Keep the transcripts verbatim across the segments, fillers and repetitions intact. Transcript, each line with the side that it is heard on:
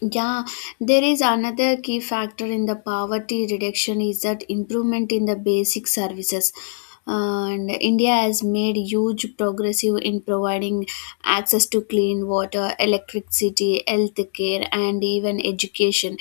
left: Yeah, there is another key factor in the poverty reduction is that improvement in the basic services. Uh, And India has made huge progressive in providing access to clean water, electricity, health care, and even education.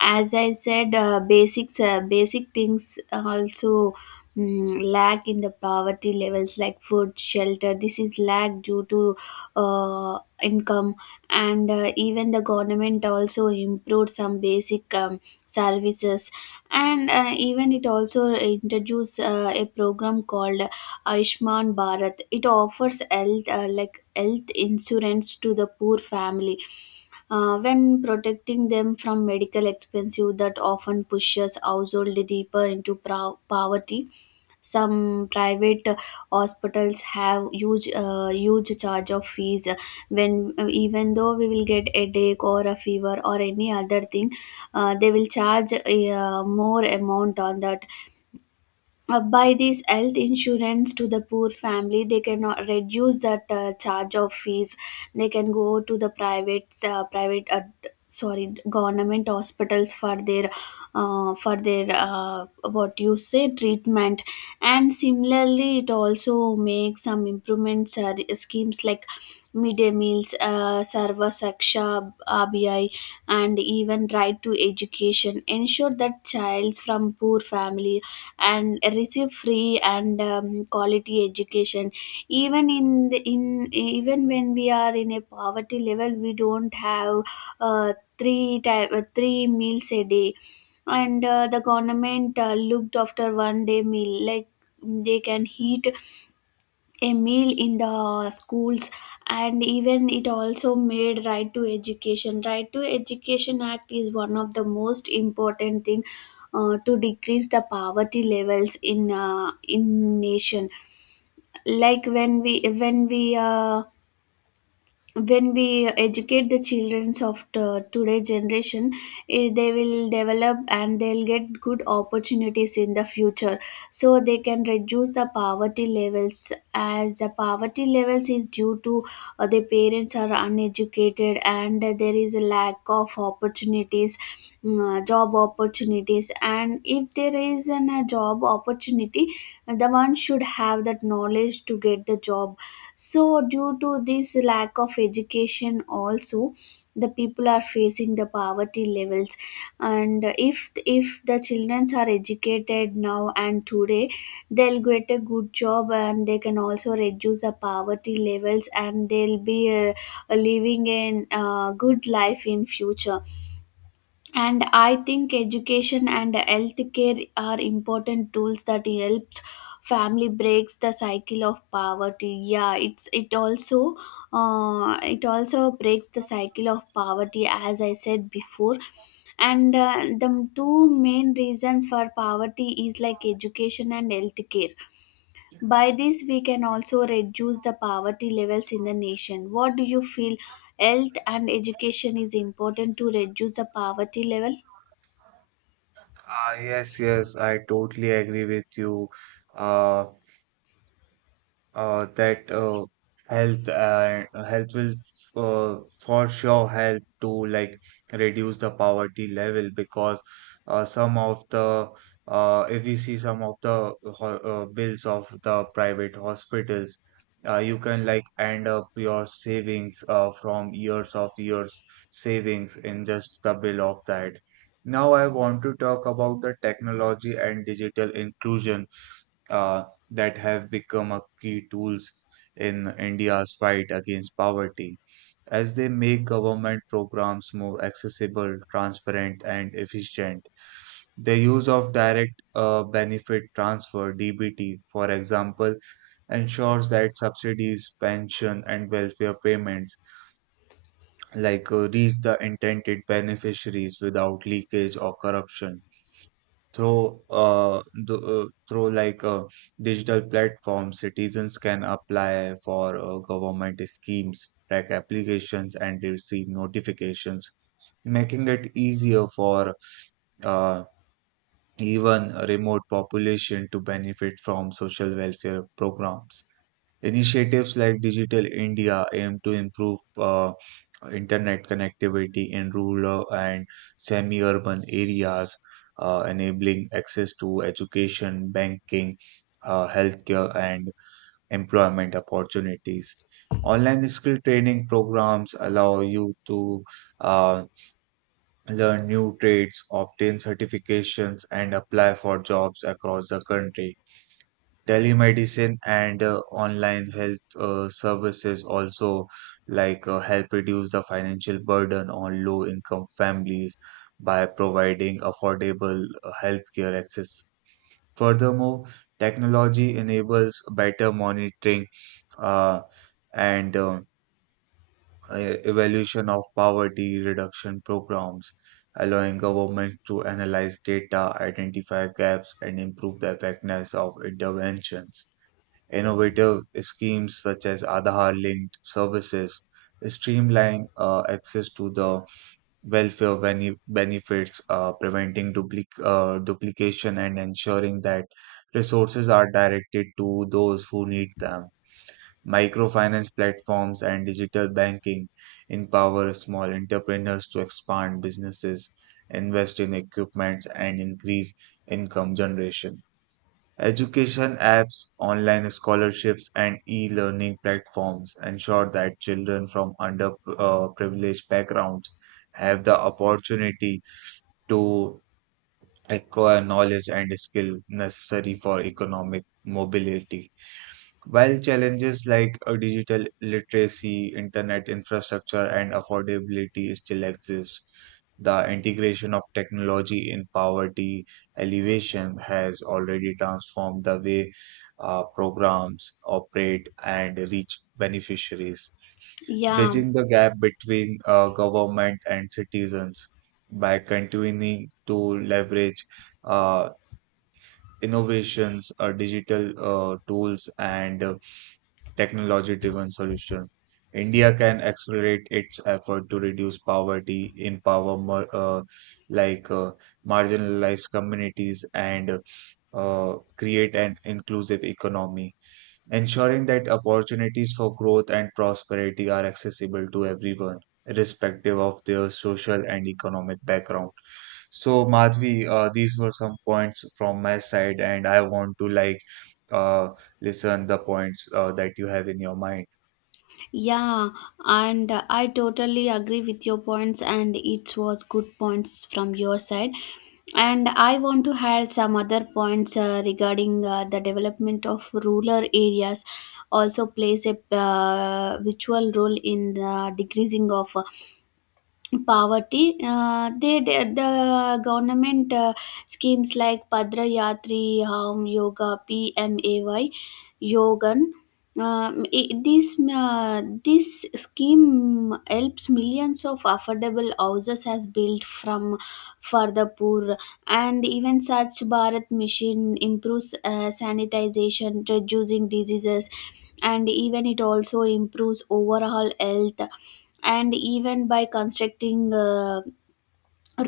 left: As I said, uh, basics, uh, basic things also mm, lack in the poverty levels like food, shelter. This is lack due to uh, income, and uh, even the government also improved some basic um, services. And uh, even it also introduced uh, a program called Aishman Bharat. It offers health uh, like health insurance to the poor family, uh, when protecting them from medical expenses that often pushes household deeper into pro poverty. Some private hospitals have huge uh, huge charge of fees, when even though we will get a headache or a fever or any other thing, uh, they will charge a uh, more amount on that. Uh, by this health insurance to the poor family, they can uh, reduce that uh, charge of fees. They can go to the private uh, private uh, sorry, government hospitals for their, uh, for their uh, what you say, treatment. And similarly it also makes some improvements, uh, schemes like midday meals, uh, sarva saksha, R B I, and even right to education ensure that childs from poor family and receive free and um, quality education. Even in the, in even when we are in a poverty level, we don't have uh, three type uh, three meals a day. And uh, the government uh, looked after one day meal, like they can eat a meal in the schools. And even it also made right to education right to education act is one of the most important thing uh, to decrease the poverty levels in uh, in nation. Like when we when we uh, when we educate the children of the today generation, eh, they will develop and they'll get good opportunities in the future. So they can reduce the poverty levels, as the poverty levels is due to uh, the parents are uneducated and there is a lack of opportunities. Mm, uh, job opportunities. And if there is an, a job opportunity, the one should have that knowledge to get the job. So due to this lack of education also, the people are facing the poverty levels. And if if the children are educated now and today, they'll get a good job and they can also reduce the poverty levels, and they'll be uh, living in a good life in future. And I think education and healthcare are important tools that helps family breaks the cycle of poverty. Yeah, it's it also uh, it also breaks the cycle of poverty, as I said before. And uh, the two main reasons for poverty is like education and healthcare. By this we can also reduce the poverty levels in the nation. What do you feel? Health and education is important to reduce the poverty level.
right: Uh, uh, that uh, health and health will uh, for sure help to like reduce the poverty level because uh, some of the uh, if we see some of the ho- uh, bills of the private hospitals, uh, you can like end up your savings, uh, from years of years savings in just the bill of that. Now I want to talk about the technology and digital inclusion uh, that have become a key tools in India's fight against poverty, as they make government programs more accessible, transparent, and efficient. The use of direct uh, benefit transfer (D B T), for example, ensures that subsidies, pension, and welfare payments like uh, reach the intended beneficiaries without leakage or corruption. Through uh, th uh, through like uh, digital platforms, citizens can apply for uh, government schemes, track applications, and receive notifications, making it easier for uh, even a remote population to benefit from social welfare programs. Initiatives like Digital India aim to improve uh, internet connectivity in rural and semi urban areas, uh, enabling access to education, banking, uh, healthcare, and employment opportunities. Online skill training programs allow you to uh, learn new trades, obtain certifications, and apply for jobs across the country. Telemedicine and uh, online health uh, services also like uh, help reduce the financial burden on low income families by providing affordable uh, healthcare access. Furthermore, technology enables better monitoring uh, and uh, e- evaluation of poverty reduction programs, allowing government to analyze data, identify gaps, and improve the effectiveness of interventions. Innovative schemes such as Aadhaar linked services streamline uh, access to the welfare bene- benefits, uh, preventing duplic- uh, duplication and ensuring that resources are directed to those who need them. Microfinance platforms and digital banking empower small entrepreneurs to expand businesses, invest in equipment, and increase income generation. Education apps, online scholarships, and e-learning platforms ensure that children from underprivileged backgrounds have the opportunity to acquire knowledge and skill necessary for economic mobility. While challenges like uh, digital literacy, internet infrastructure, and affordability still exist, the integration of technology in poverty elevation has already transformed the way uh, programs operate and reach beneficiaries,
left: Yeah,
right: bridging the gap between uh, government and citizens by continuing to leverage uh, innovations, uh, digital uh, tools, and uh, technology driven solution. India can accelerate its effort to reduce poverty, empower mar- uh, like uh, marginalized communities, and uh, create an inclusive economy ensuring that opportunities for growth and prosperity are accessible to everyone, irrespective of their social and economic background. So, Madhvi, uh, these were some points from my side, and I want to like uh, listen the points uh, that you have in your mind.
left: yeah, and uh, I totally agree with your points, and it was good points from your side. And I want to add some other points, uh, regarding uh, the development of rural areas also plays a uh, virtual role in the decreasing of poverty. Uh, they they- the government uh, schemes like padra yatri home yoga P M A Y yogan, um, i- this uh, this scheme helps millions of affordable houses as built from for the poor. And even such bharat mission improves uh, sanitization, reducing diseases, and even it also improves overall health. And even by constructing uh,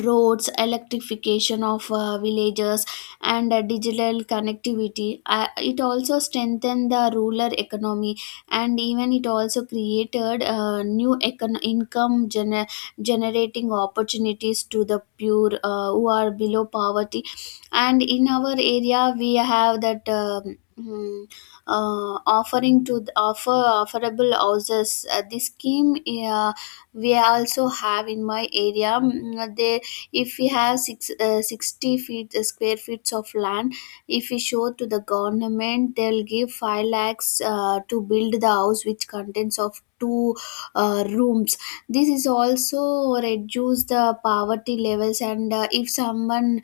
left: roads, electrification of uh, villages, and uh, digital connectivity, uh, it also strengthened the rural economy. And even it also created uh, new econ- income gener- generating opportunities to the pure uh, who are below poverty. And in our area, we have that um, mm, uh, offering to the offer offerable houses, uh, this scheme. uh, we also have in my area. Mm, they, if we have six, uh, sixty feet uh, square feet of land, if we show to the government they'll give five lakhs uh, to build the house, which contains of two uh, rooms. This is also reduce the poverty levels. And uh, if someone,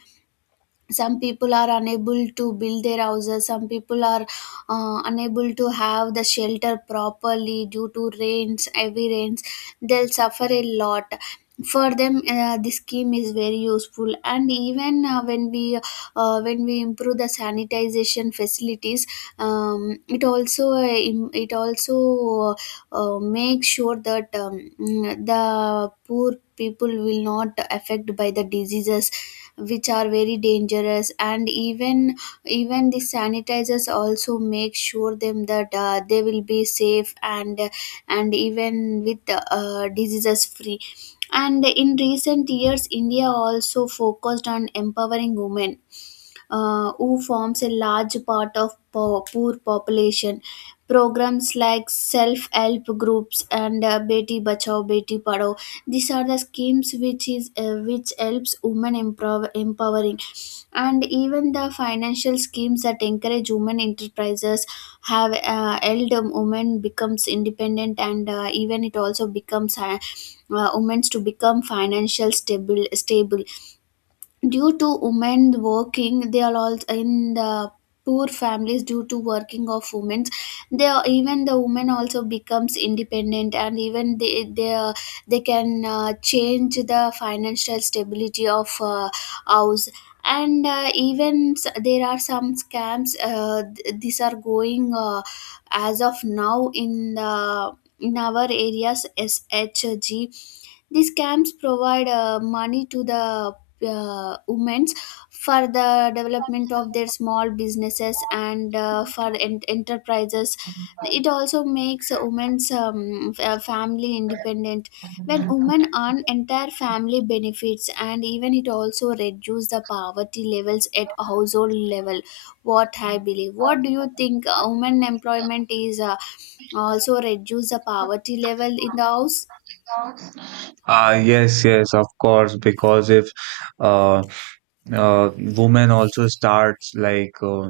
left: some people are unable to build their houses, some people are uh, unable to have the shelter properly due to rains, heavy rains. They'll suffer a lot. For them, uh, this scheme is very useful. And even uh, when we uh, when we improve the sanitization facilities, um, it also uh, im- it also uh, uh, make sure that um, mm, the poor people will not affect by the diseases, which are very dangerous. And even, even the sanitizers also make sure them that uh, they will be safe and and even with uh, diseases free. And in recent years India also focused on empowering women, uh, who forms a large part of po- poor population. Programs like self help groups and uh, beti bachao beti padhao, these are the schemes which is uh, which helps women improv- empowering. And even the financial schemes that encourage women enterprises have uh, helped um, women becomes independent. And uh, even it also becomes uh, uh, women to become financial stable stable due to women working. They are all in the poor families due to working of women, they are, even the women also becomes independent. And even they they, are- they can uh, change the financial stability of uh, house. And uh, even s- there are some scams, uh, th- these are going uh, as of now in the in our areas S H G. These camps provide uh, money to the uh, women for the development of their small businesses and uh, for en- enterprises. It also makes a women's um, f- uh, family independent. When women earn, entire family benefits, and even it also reduces the poverty levels at household level. What I believe. What do you think? Uh, women employment is uh, also reduce the poverty level in the house.
right: Ah, yes, yes, of course, because if uh, uh, women also starts like uh,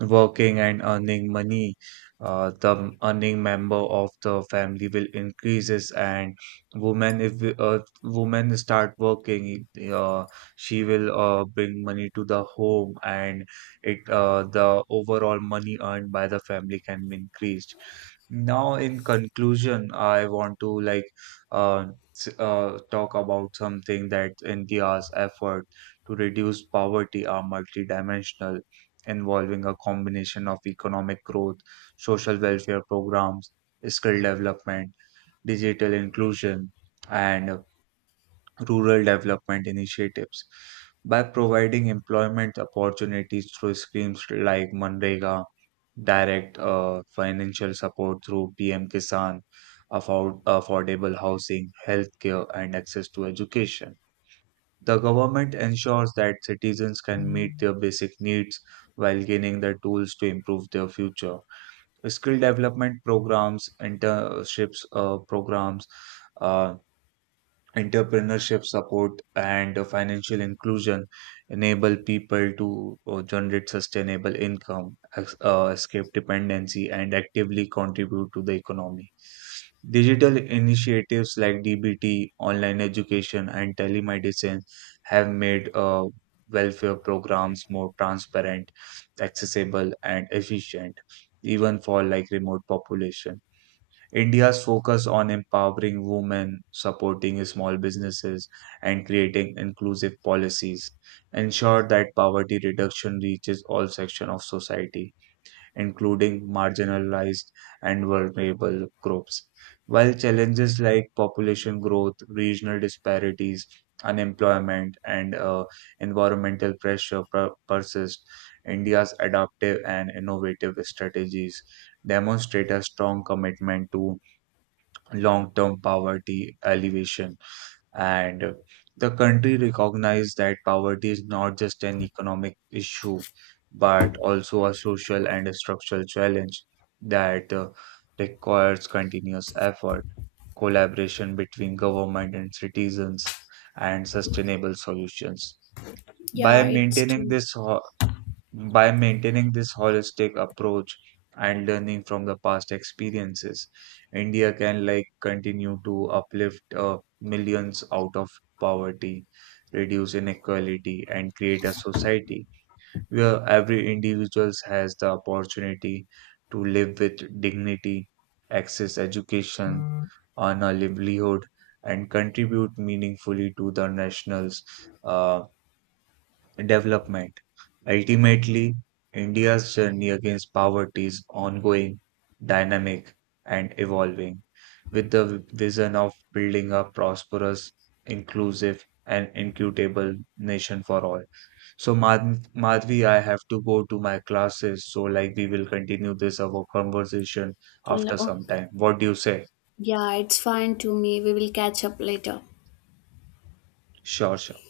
right: working and earning money, uh, the m- earning member of the family will increases. And women if we- uh, women start working, uh, she will uh, bring money to the home and it uh, the overall money earned by the family can be increased. Now in conclusion I want to like uh, s- uh, talk about something that India's effort to reduce poverty are multidimensional, involving a combination of economic growth, social welfare programs, skill development, digital inclusion, and rural development initiatives. By providing employment opportunities through schemes like Manrega, direct uh, financial support through P M Kisan, afford- affordable housing, healthcare, and access to education. The government ensures that citizens can meet their basic needs while gaining the tools to improve their future. Skill development programs, internships uh, programs, uh, entrepreneurship support and uh, financial inclusion enable people to uh, generate sustainable income, ex- uh, escape dependency, and actively contribute to the economy. Digital initiatives like D B T, online education, and telemedicine have made uh, welfare programs more transparent, accessible, and efficient, even for like remote population. India's focus on empowering women, supporting small businesses, and creating inclusive policies ensure that poverty reduction reaches all sections of society, including marginalized and vulnerable groups. While challenges like population growth, regional disparities, unemployment, and uh, environmental pressure per- persist, India's adaptive and innovative strategies demonstrate a strong commitment to long-term poverty alleviation. And uh, the country recognized that poverty is not just an economic issue, but also a social and a structural challenge that uh, requires continuous effort, collaboration between government and citizens, and sustainable solutions.
left: Yeah,
right: By
left: it's
right: maintaining
left: true.
right: this ho- by maintaining this holistic approach and learning from the past experiences, India can like continue to uplift uh, millions out of poverty, reduce inequality, and create a society where every individual has the opportunity to live with dignity, access education, earn a livelihood, and contribute meaningfully to the national's uh, development. Ultimately, India's journey against poverty is ongoing, dynamic, and evolving, with the vision of building a prosperous, inclusive, and equitable nation for all. So, Madh- Madhvi, I have to go to my classes. So, like, we will continue this our conversation
left: L-
right: after some
left: Okay.
right: time. What do you say?
left: Yeah, it's fine to me. We will catch up later.
right: Sure, sure.